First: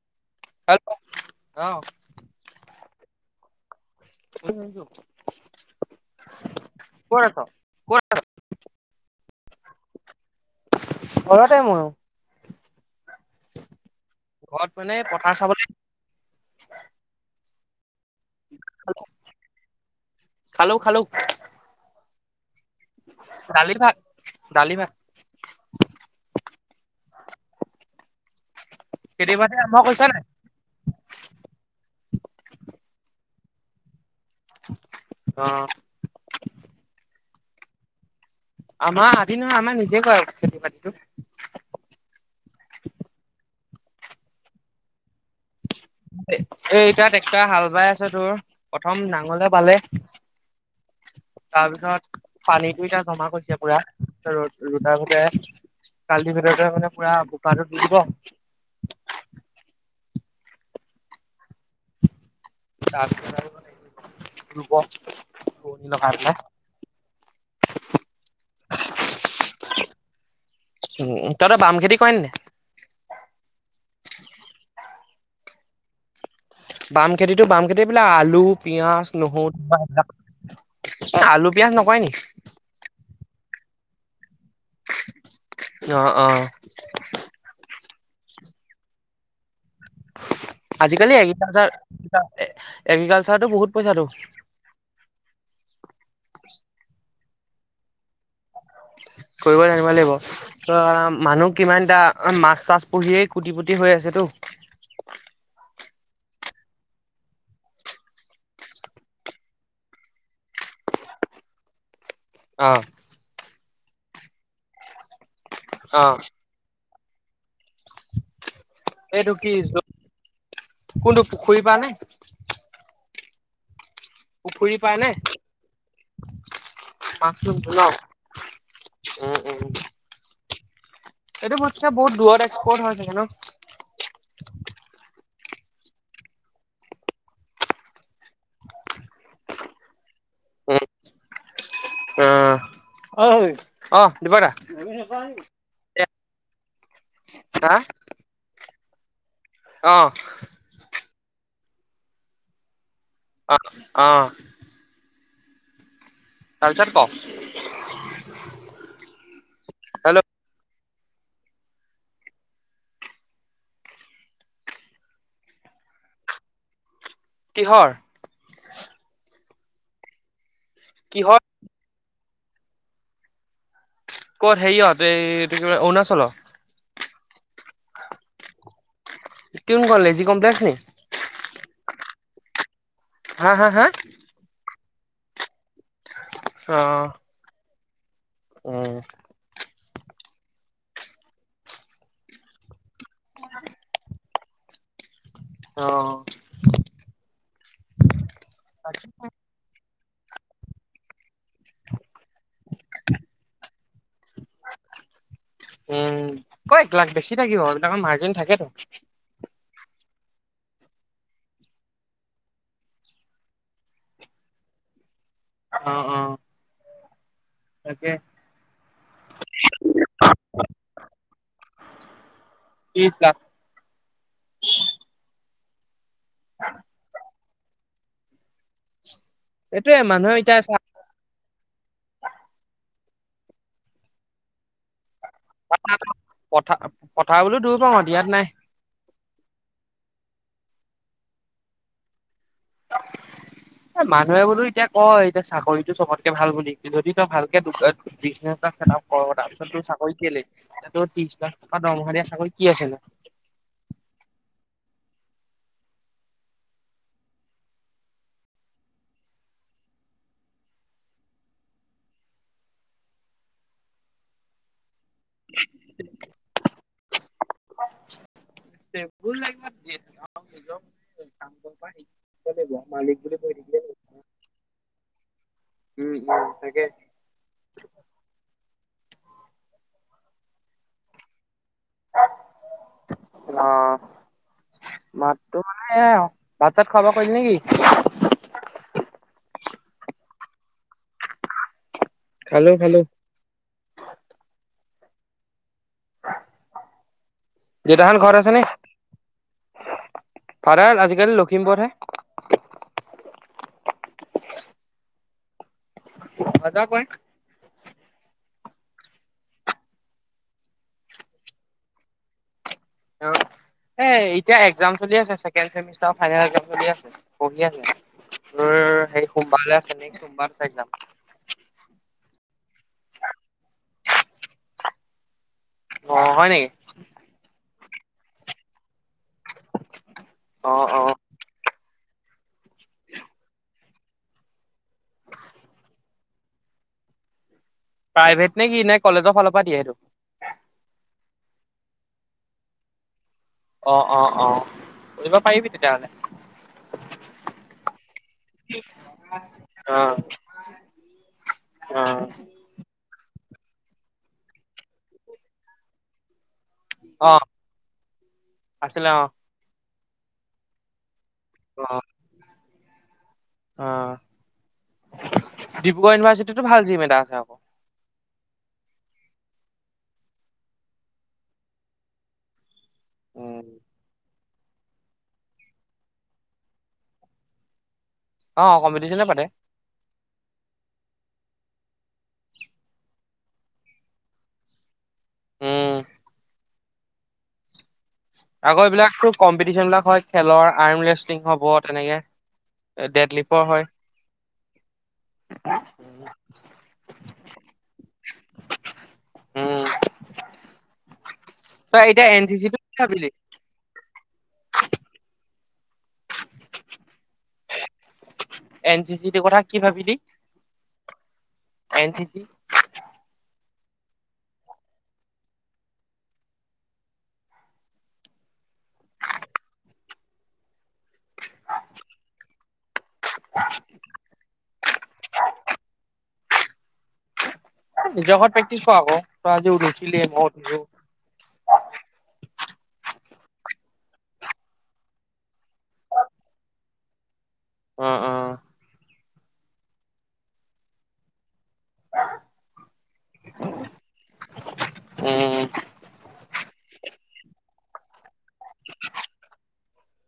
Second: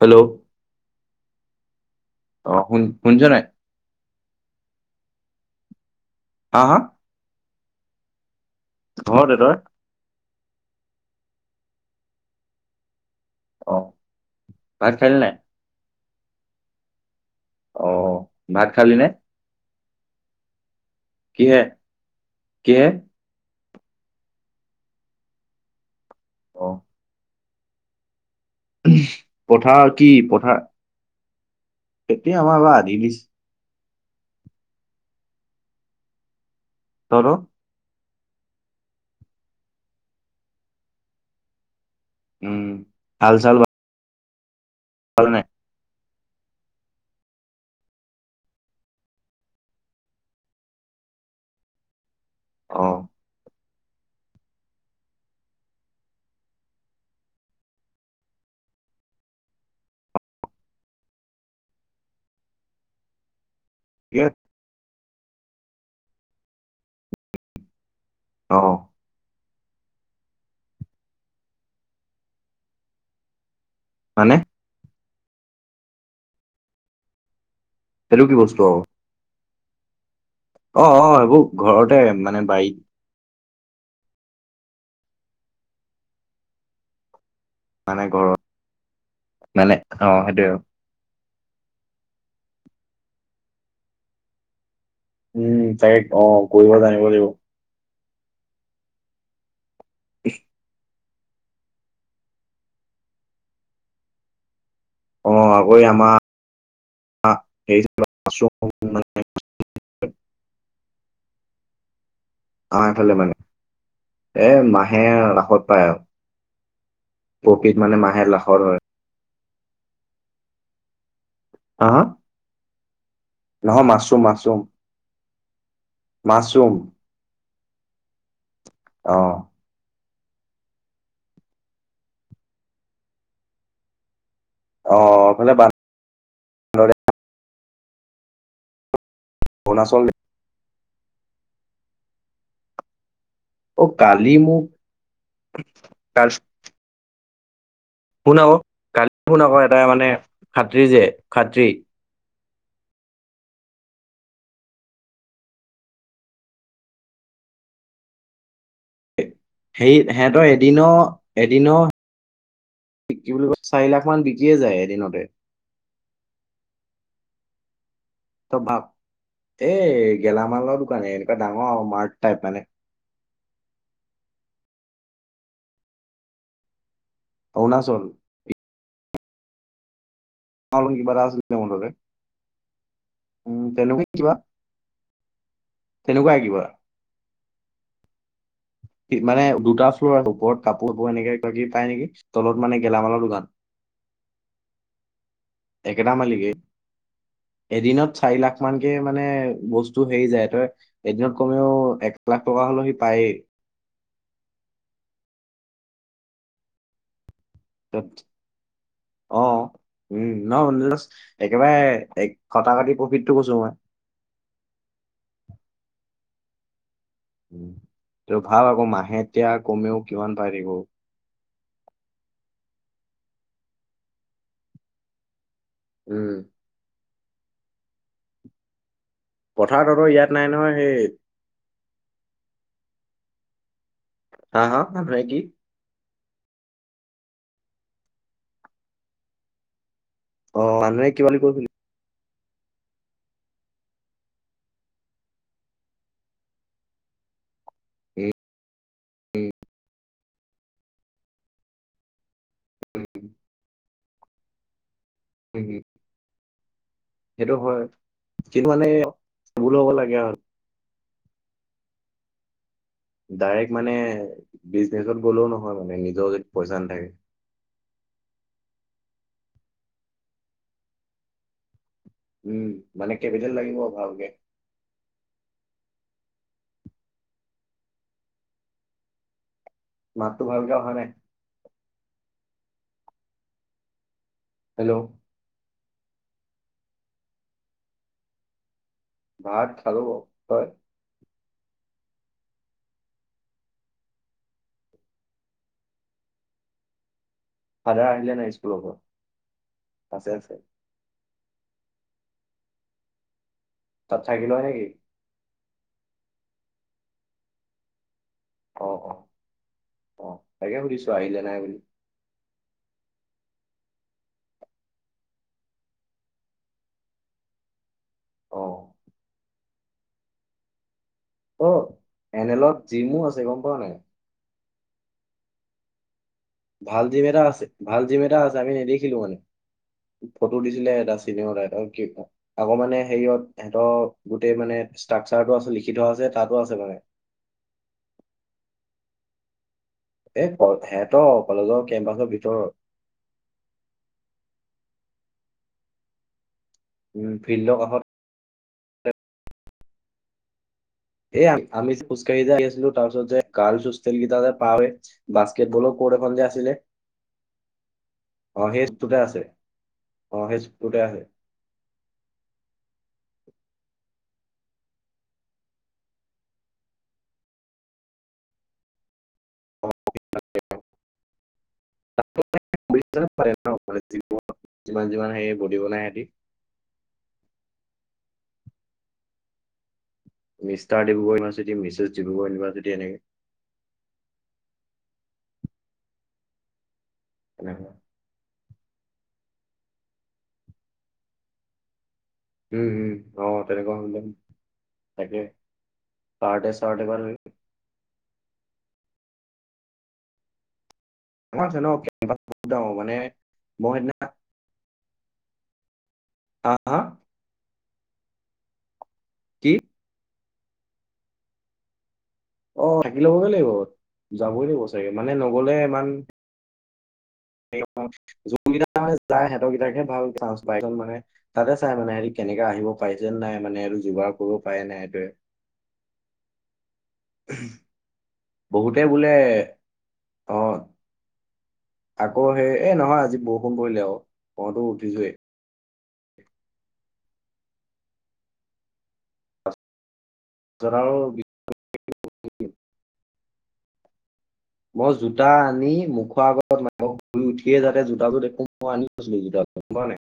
Hello. অ। অ হুন শুনিছ নাই? ক'ত আছ হা হা ক'ত আছ। ঘৰতে তই? ঘৰতে মইয়ো। অ। ঘৰত ভাত মানে খালি নাই পথাৰ চাব। অ ভাত খালি নে? খালোঁ খালোঁ। কিহে কিহে? ডালি ভাত ডালি ভাত। অ। খেতি বাতি আৰম্ভ পঠা কৰিছা কি নাই? পঠা। এতিয়া আমা আমা আধি দিছো। অ'। আৰু আমাৰ আদি নহয় আমাৰ নিজে কৰে খেতি বাতি টো। উম, হাল চাল [unintelligible] নাই। এ - এতিয়া ট্ৰেক্টৰ হাল বাই আছে তোৰ। প্ৰথম নাঙলে বালে। তাৰপিছত অ পানীটো এতিয়া জমা কৰিছে পুৰা ৰদ ৰদাবলে। কালি ভিতৰতে মানে পুৰা [unintelligible] দি দিব। [inaudible] ঠিকে [unintelligible] [unintelligible] অ'। উ তহতৰ বাম খেতি কৰেনে নাই? হয়নে? বাম খেতিটো বাম খেতি বিলাক সেইটো কি আলু, বস্তু অ পিয়াজ, নহৰু [unintelligible] অ' অ' এইবোৰ আলু পিয়াজ ঘৰতে নকয় নি? মানে বাৰীত অ' অ'। মানে ঘৰত। মানে অ' সেইটোৱে আৰু। [unintelligible] এগ্ৰিকালচাৰতো বহুত পইচা তো। উম তাকে অ কৰিব জানিব লাগিব। কৰিব জানিব লাগিব [unintelligible] আৰাম মানুহ কিমানটা মাছ চাছ পুহিয়েই কুটি পুটি হৈ আছে তো। অ আকৌ এই আমাৰ [unintelligible] অ' এইফালে মানে। এ মাহে লাখত পায় আৰু। অ', প্ৰফিত মানে মাহে লাখত হয়। এইটো কি কোনটো পুখুৰী পা হা নে? হা নহয় মাছ। পুখুৰী পায় নে? মাছৰুম। [unintelligible] ন'? অ উম উম উম। এইটো বৈটছে বহুত দূৰত এক্সপৰ্ট হৈ থাকে ন? অ' এইফালে [unintelligible] অৰুণাচলে। অহ। অই, অ অহ কালি দীপক দা মোক [unintelligible] কাৰ হা? শুন আক' কালি শুন আক' এটাই মানে অ', খাত্ৰী যে খাত্ৰী অ', অহ। তাৰপিছত ক? সেই হেল্ল' সেহেঁতৰ এদিনো - এদিনো কি বুলি কয়, চাৰি লাখ মান বিকিয়ে যায় এদিনতে। কিহৰ? তই ভাৱ। এ গেলামালৰ দোকান। এনেকুৱা কিহৰ ডাঙৰ আৰু মাৰ্ট। টাইপ মানে। ক'ত হেৰিয়ত, এই এইটো কি বোলে অৰুণাচলত? অৰুণাচল। জিকিম কলে জিক [unintelligible] কিবা এটা আছিলে মুঠতে। উম, তেনেকুৱাই কিবা। তেনেকুৱাই কিবা। অ উম কি মানে দুটা ফ্ল'ৰ ওপৰত কাপোৰবোৰ এনেকে [unintelligible] পাই নেকি? তলত মানে গেলামালৰ দোকান। অ একেটা মালিকে। এদিনত চাৰি লাখ মানকে মানে বস্তু হেৰি যায়। তই এদিনত কমেও এক লাখ টকা হলেও সি পায়েই। উম, কই লাখ বেছি থাকিব। তাত এইবিলাকৰ মাৰ্জিন থাকেতো। অ উম, ন'? [unintelligible] একেবাৰে এক খটা-খাটি প্ৰফিটটো কৈছোঁ মই। [inaudible] অ' - অ'। উম। তাকে তো ভাব আকৌ, মাহে এতিয়া কমেও কিমান বাঢ়িব। ত্ৰিশ লাখ। উম। পথাৰত এইটোয়ে আৰু মানুহে ইয়াত নাই এতিয়া চা নহয়। সেই হা- হা? মানুহে কি [inaudible] পথা- পথাৰ বোলোঁ দূৰ পাওঁ, ইয়াত নাই। অ' আনে কিবা বুলি কয় বুলি অ' মানুহে বোলো এতিয়া কয়, এতিয়া চাকৰিটো চবতকে ভাল বুলি। যদি তই ভাল কে দো- অ' বিজনেছ এটা ছেটাপ কৰ', তাৰপিছত তোৰ চাকৰি কেলে? এতিয়া তোৰ ত্ৰিছ লাখ টকা দৰমহা দিয়া চাকৰি কি আছে নো? উম। সেইটো হয়। কিন্তু মানে- বোল হ'ব লাগে আ ডাইৰেক্ট মানে বিজনেছত গ'লেও নহয় মানে, নিজৰ যদি পইছা নাথাকে। [unintelligible] হ'ব দিয়া। মালিক উম, যদি মানে কেপিটেল লাগিব কৰি ভালকে। থাকিলে ৰক্ষা উম - উম, তাকে। মাতটো ভালকে অহা নাই। অ' মাতটো অ', হেল্ল' ভাত-চাত খোৱা-বোৱা কৰিলি নেকি? ভাত খালোঁ বাৰু। তই? খালোঁ - খালোঁ। ফাদাৰ দেটাহঁত আহিলে ঘৰত নাই আছে নে? স্কুলৰ পৰা? আছে আছে। ভাড়াৰ আজিকালি ল লক্ষীমপুৰ হে। তাত থাকি লয় নেকি? অহা-যোৱা কৰে। অ' - অ'। অ' তাকে সুধিছোঁ আহিলে নাই বুলি। অ'। এই এতিয়া এক্জাম চলি আছে। ছেকেণ্ড চেমিষ্টাৰ ফাইনেল এক্জাম চলি আছে। পঢ়ি আছে। অ' সেই সোমবাৰলৈ আছে নে। সোমবাৰ চাই যাম। অ', এন এল'ত জিমো আছে, গম পাৱ নাই? অ হয় নেকি? ভাল জিম এটা আছে- ভাল জিম এটা আছে আমি নেদে দেখিলোঁ মানে। ফটো অ দিছিলে অ এটা চিনেমাৰ ৰাই আক' মানে সেইহত, সেহঁতৰ গোটেই মানে ষ্ট্ৰাকচাৰটো আছে লিখি থোৱা আছে, তাতো আছে মানে। [inaudible] প্ৰাইভেট নে কি? নে কলেজৰ ফালৰ পৰা দিয়ে সেইটো? এ- অ' হেতৰ কলেজৰ কেম্পাছৰ ভিতৰত। অ' - অ' - অ', কৰিব পাৰিবি তেতিয়াহলে। উম, ফিল্ডৰ কাষত। অ'। এ আমি অ যে খোজকাঢ়ি যে আহি আছিলোঁ, তাৰ ওচৰত যে গাৰ্লছ হোষ্টেল কেইটা যে পাৰ হৈ, বাস্কেটবলৰ কোৰ্ট এখন যে আছিলে? অ আছিলে সেইটোতে অ আছে। অ সেইচুকটোতে আছে। অ অ। অহ। ডিব্ৰুগড় ইউনিভাৰ্চিটিটো ভাল জিম এটা আছে আকৌ। উম [unintelligible] যিমান যিমান সেই বডিবনাই হেটি। অ কম্পিটিশনে পাতে। Mister Dibrugarh university, Mrs Dibrugarh university এনেকে। [inaudible] উম এ। আকৌ এইবিলাকো কম্পিটিশন বিলাক হয়, খেলৰ আৰ্মৰেষ্টলিং হব তেনেকে। উম, ডেড অ লিফৰ হয় তেনেকুৱা হলে। তাকে। চাৰ তাকে ধৰি। উম। আছে ন। তই কেম এতিয়া এন চি বহুত চি টো ডাঙৰ কি মানে ভাবিলি মও সিদিনা। হা। এন চি চি টো কথা কি ভাবিলি? N C C. অ থাকি ল'বগে লাগিব। যাবই লাগিব চাগে মানে নগলে ইমান। যোন কেইটা তোমাৰ যায় সেতকিতাক হে ভাল চান্স পাই। দুজন মানে তাতে চাই মানে হেৰি কে। এনেকে আহিব পাৰিছ নাই মানে আৰু যোগাৰ কৰিব পাৰে নাই? সেইটোৱে। নিজ ঘত প্ৰেক্টিছ কৰা আকৌ। তই আজিও নুঠিলিয়ে, মই অ উঠিছো। আকৌ সেই এ নহয় আজি বৰষুণ পৰিলে আ। পতো উঠিছোৱেই। অ অ। [unintelligible] মই জোতা উম আনি মুখোৱা আগত মই শুই উঠিয়ে যাতে জুতাজো দেখো। [unintelligible] আনি থৈছোঁ জোতা, গম পাৱ নাই।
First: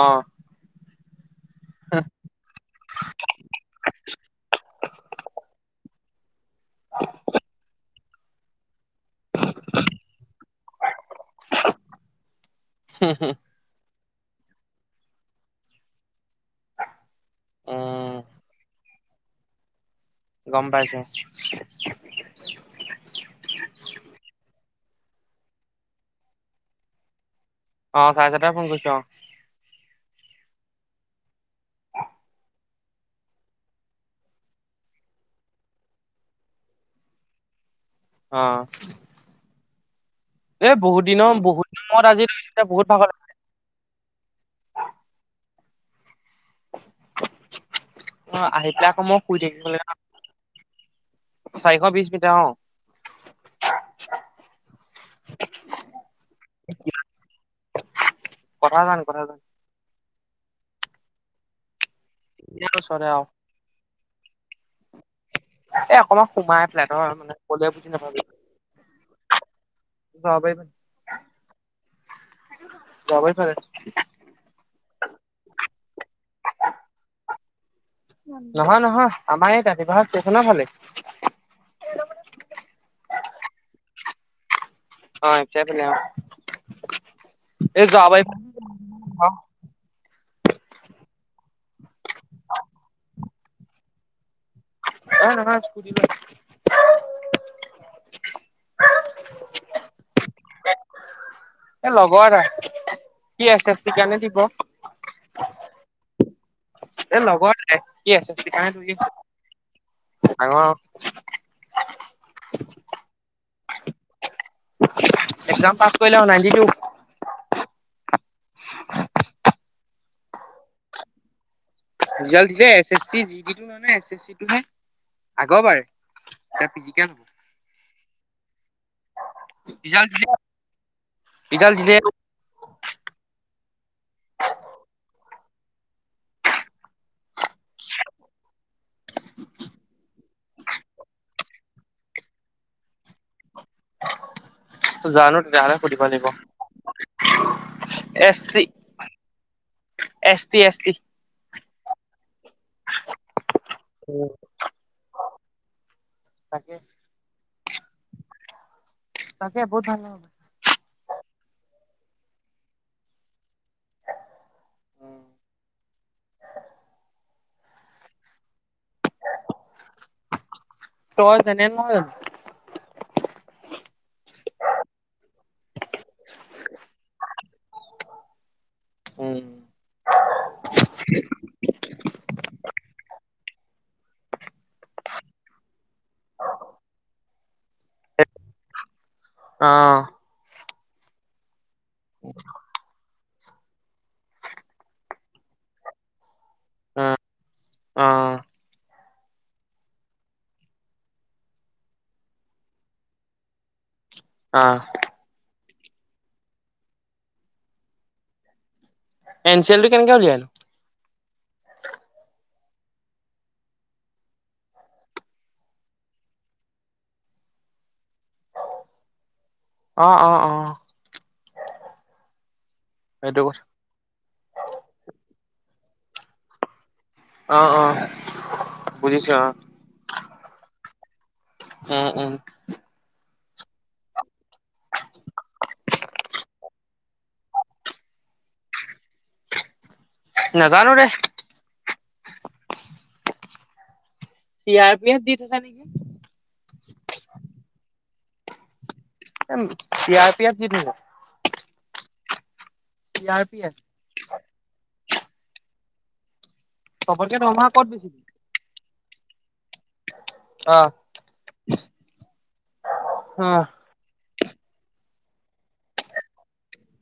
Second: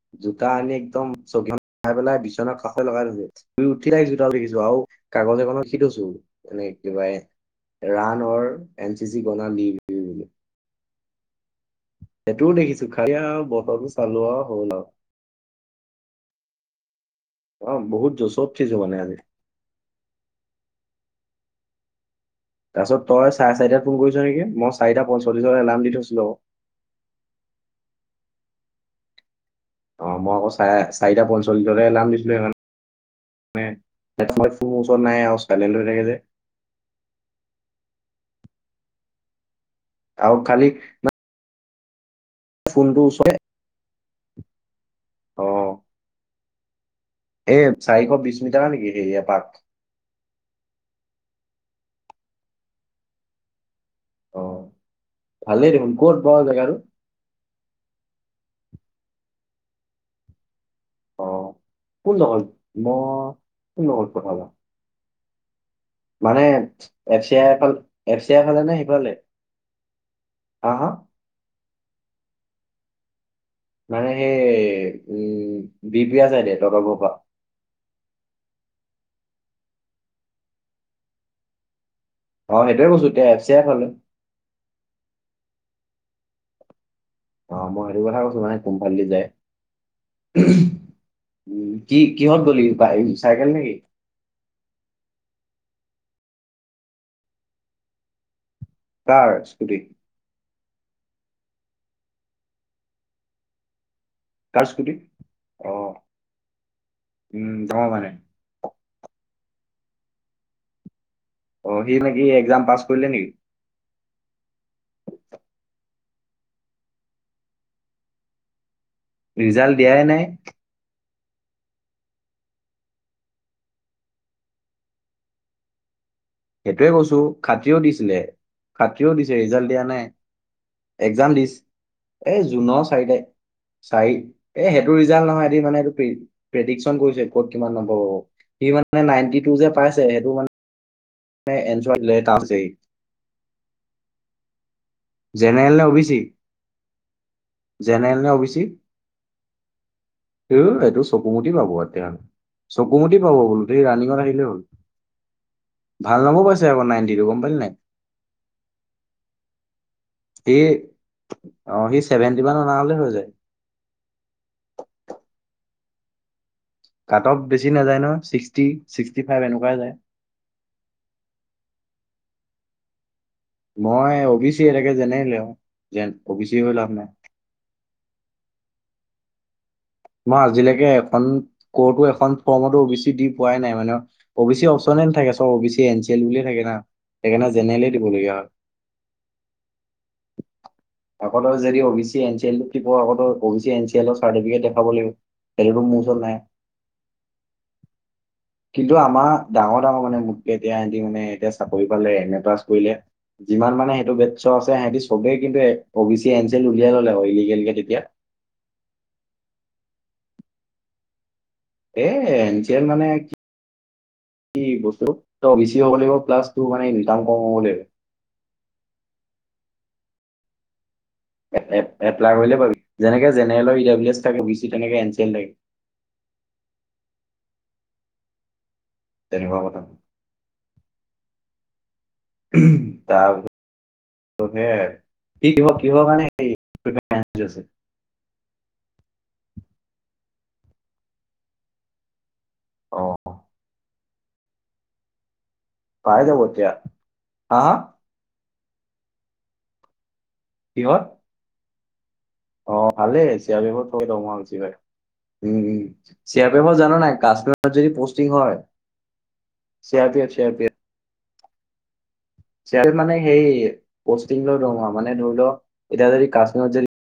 অ জোতা আনি একদম চকিখন থাই পেলাই বিচনা কাষত লগাই থৈছে। নুঠিলেই জোত ও দেখিছো আউ কাগজ এখনত সিথৈছো। এনে কিবাই। ৰাণ অৰ এন চি চি গনা লি বুলি লোঁ। সেইটোও দেখিছো, খাই আৱ বছৰটো চালো আৱ, হ'ল আউ। অ বহুত উম জছত উঠিছে মানে আজি। গম পাইছে। তাৰছত তই চাই চাৰিটাত ফোন কৰিছ নেকি? মই চাৰিটা পঞ্চল্লিশ এলাৰ্ম দি থৈছিলো আকৌ। [inaudible] অ চাৰে চাৰিটাতে ফোন কৰিছোঁ অ। অ, মই আকৌ চাৰে চাইটা পঞ্চল্লিছলে এলাম দিছিলে সেইখন। মই ফোন ওচৰত নাই আৱ চাইলেন হৈ থাকে যে। অ। আৰু খালি এ বহুত দিনৰ বহুত দিনৰমুৰত আজি তুমি। বহুত ফোনটো ভাগৰ। ওচৰত অ এই চাৰিশ বিশ অ মিটাৰ আহি নেকি পেলাই আকৌ হেৰি মই শুই এপাক থাকিবলে আ চাৰিশ বিশ মিটাৰ অ। অ ভালেই দেখোন ক'ত বাৰু জেগাটো? কঠাজান কঠাজান। অ কোন দখৰ ইয়াৰ ম! ওচৰতে আৰু কোন দখৰ কঠাজান? এ অকমান মানে সোমাই ফ্লেটৰ এফ মানে চিয়াই কলে ফালে, বুজি নাপাবি এফ চিয়াই ফালে নে সিফালে? হা হা [unintelligible] মানে সেই উম বিপিয়া চাইডে তহতৰ ঘৰ পৰা? নহয় নহয় আমাৰ এই তাতিপাহা ষ্টেচনৰ ফালে। অ সেইটোৱে কৈছো এতিয়া এফচিয়াই ফালে। অ এইফালে এইফালে অ। অঁ মই এই সেইটো কথা যোৱাবাৰী কৈছো মানে কোন ফালে দি যায়। অ উ কি কি কিহত গলি চাইকেল নেকি? এ নহয় স্কুটি লৈ আহিছিলোঁ। কাৰ স্কুটি? এ লগৰ এটাৰ সি এছ এছ কি কাৰণে দিব। কাৰ স্কুটি অ এ উম লগৰ এটাই ডাঙৰ মানে সি এছ এছ চি কাৰনে জুজি আছে, ডাঙৰ অ সি নেকি এক্সাজ পাছ কৰিলে নেকি? এক্সাম পাছ কৰিলে অ নাইন্টি টু। [unintelligible] ৰিজাল্ট দিয়াই নাই। ৰিজালট দিলে S S C G ditto নহয় নহয় এছ এছ চি টোহে আগৰ বাৰ। সেইটোৱে কৈছো খাত্ৰীও দিছিলে খাত্ৰীও দিছে ৰিজাল্ট দিয়া নাই। এক্সাম দিছ ৰিজাল্ট দিলে এ জুনৰ চাৰি তা চাৰি এ সেইটো ৰিজাল্ট নহয়। সিঢ মানে‌ এইটো প্ৰেদিকচন কৰিছে কত কিমান নম্বৰ পাব, সি মানে নাইন্টি টু যে পাইছে সেইটো মা এই এল জি লেট আছে সি। জানো জেনেৰেল তেতিয়াহ'লে নে অ সুধিব বি চি? লাগিব জেনেৰেল নে O B C? S T ইউ এছ টি এইটো চকু মুদি পাব তেতিয়া হ'লে। চকু মুদি পাব বোলো, সি ৰানিঙত আহিলেই হ'ল। ভাল নম্বৰ পাইছে তাকে আকৌ নাইন্টি টু গম পালি নাই? তাকে বহুত ভাল নম্বৰ সি পাইছে। অ সি ছেভেন্টি মান অনা হ'লে হৈ যায়। উম। কাট-আউট বেছি নাযায় নহয় ছিক্সটি ছিক্সটি ফাইভ এনেকুৱাহে যায়। তই যেনে নহয় জানো মই অ বি চি এনেকে জেনেৰেল আৰু জেন অ বি চি হৈ লাভ নাই। [inaudible] উম। মই আজিলৈকে এখন ক'তো এখন ফ্ৰমটো অ বি চি দি পোৱাই নাই মানে অ বি চি অপশচনে নাথাকে চব O B C N C L বুলি থাকে না সেইকাৰণে জেনেৰেলে দিবলগীয়া হয়, অ', আকৌ টো যদি O B C N C এলটো কৰ' অক তই O B C N C এলৰ চাৰ্টিফিকেট দে খাব লাগিব সেইটোটো মোৰ ওচৰত নাই। উ অঁ। কিন্তু আমাৰ ডাঙৰ ডাঙৰ মানে মোতকে এতিয়া সিহঁতি মানে এতিয়া চাকৰি পালে এম এ পাছ কৰিলে, যিমান মানে সেইটো বেডছৰ আছে অ', সিহঁতি চবেই কিন্তু O B C N C L উলিয়াই ল'লে ক তেতিয়া ইলিগেলকে তেতিয়া। এন চি এলটো কেনেকে উলিয়াই নো? এ এন চি এল মানে কি কি বস্তু ত বেছি হ'ব লাগিব প্লাছ মানে ইনকাম কম হ'ব লাগিব। [unintelligible] অ অ অ। এপ্লাই কৰিলে পাবি যেনেকে সেইটো কথা জেনেৰেলৰ এ থাকে তেনেকে এনচিল থাকে। অঁ অঁ। তেনেকুৱা কথা। উম উম। তাৰপিছত কি কি কিহ মানে এই। [unintelligible] নাজানো দেই। অ চি আৰ পি এফ দিমগে পাই যাব এতিয়া নেকি হা হা এ চি আৰ পি এফ দি কিহত থৈছ অ ভালে চি আৰ পি এফত তোৰ দৰমহা বেছি হয়। উম উম চি আৰ পিএফত জান নাই চবতকে দৰমহা গাছটিং ক'ত যদি বেছি দিয়ে? পষ্টিং হয়। C R P F C R P F [unintelligible] C R P F মানে সেই অ'। পৌস্তীংৰ দৰমহা মানে ধৰি লওক এতিয়া যদি কাছটিংত যদি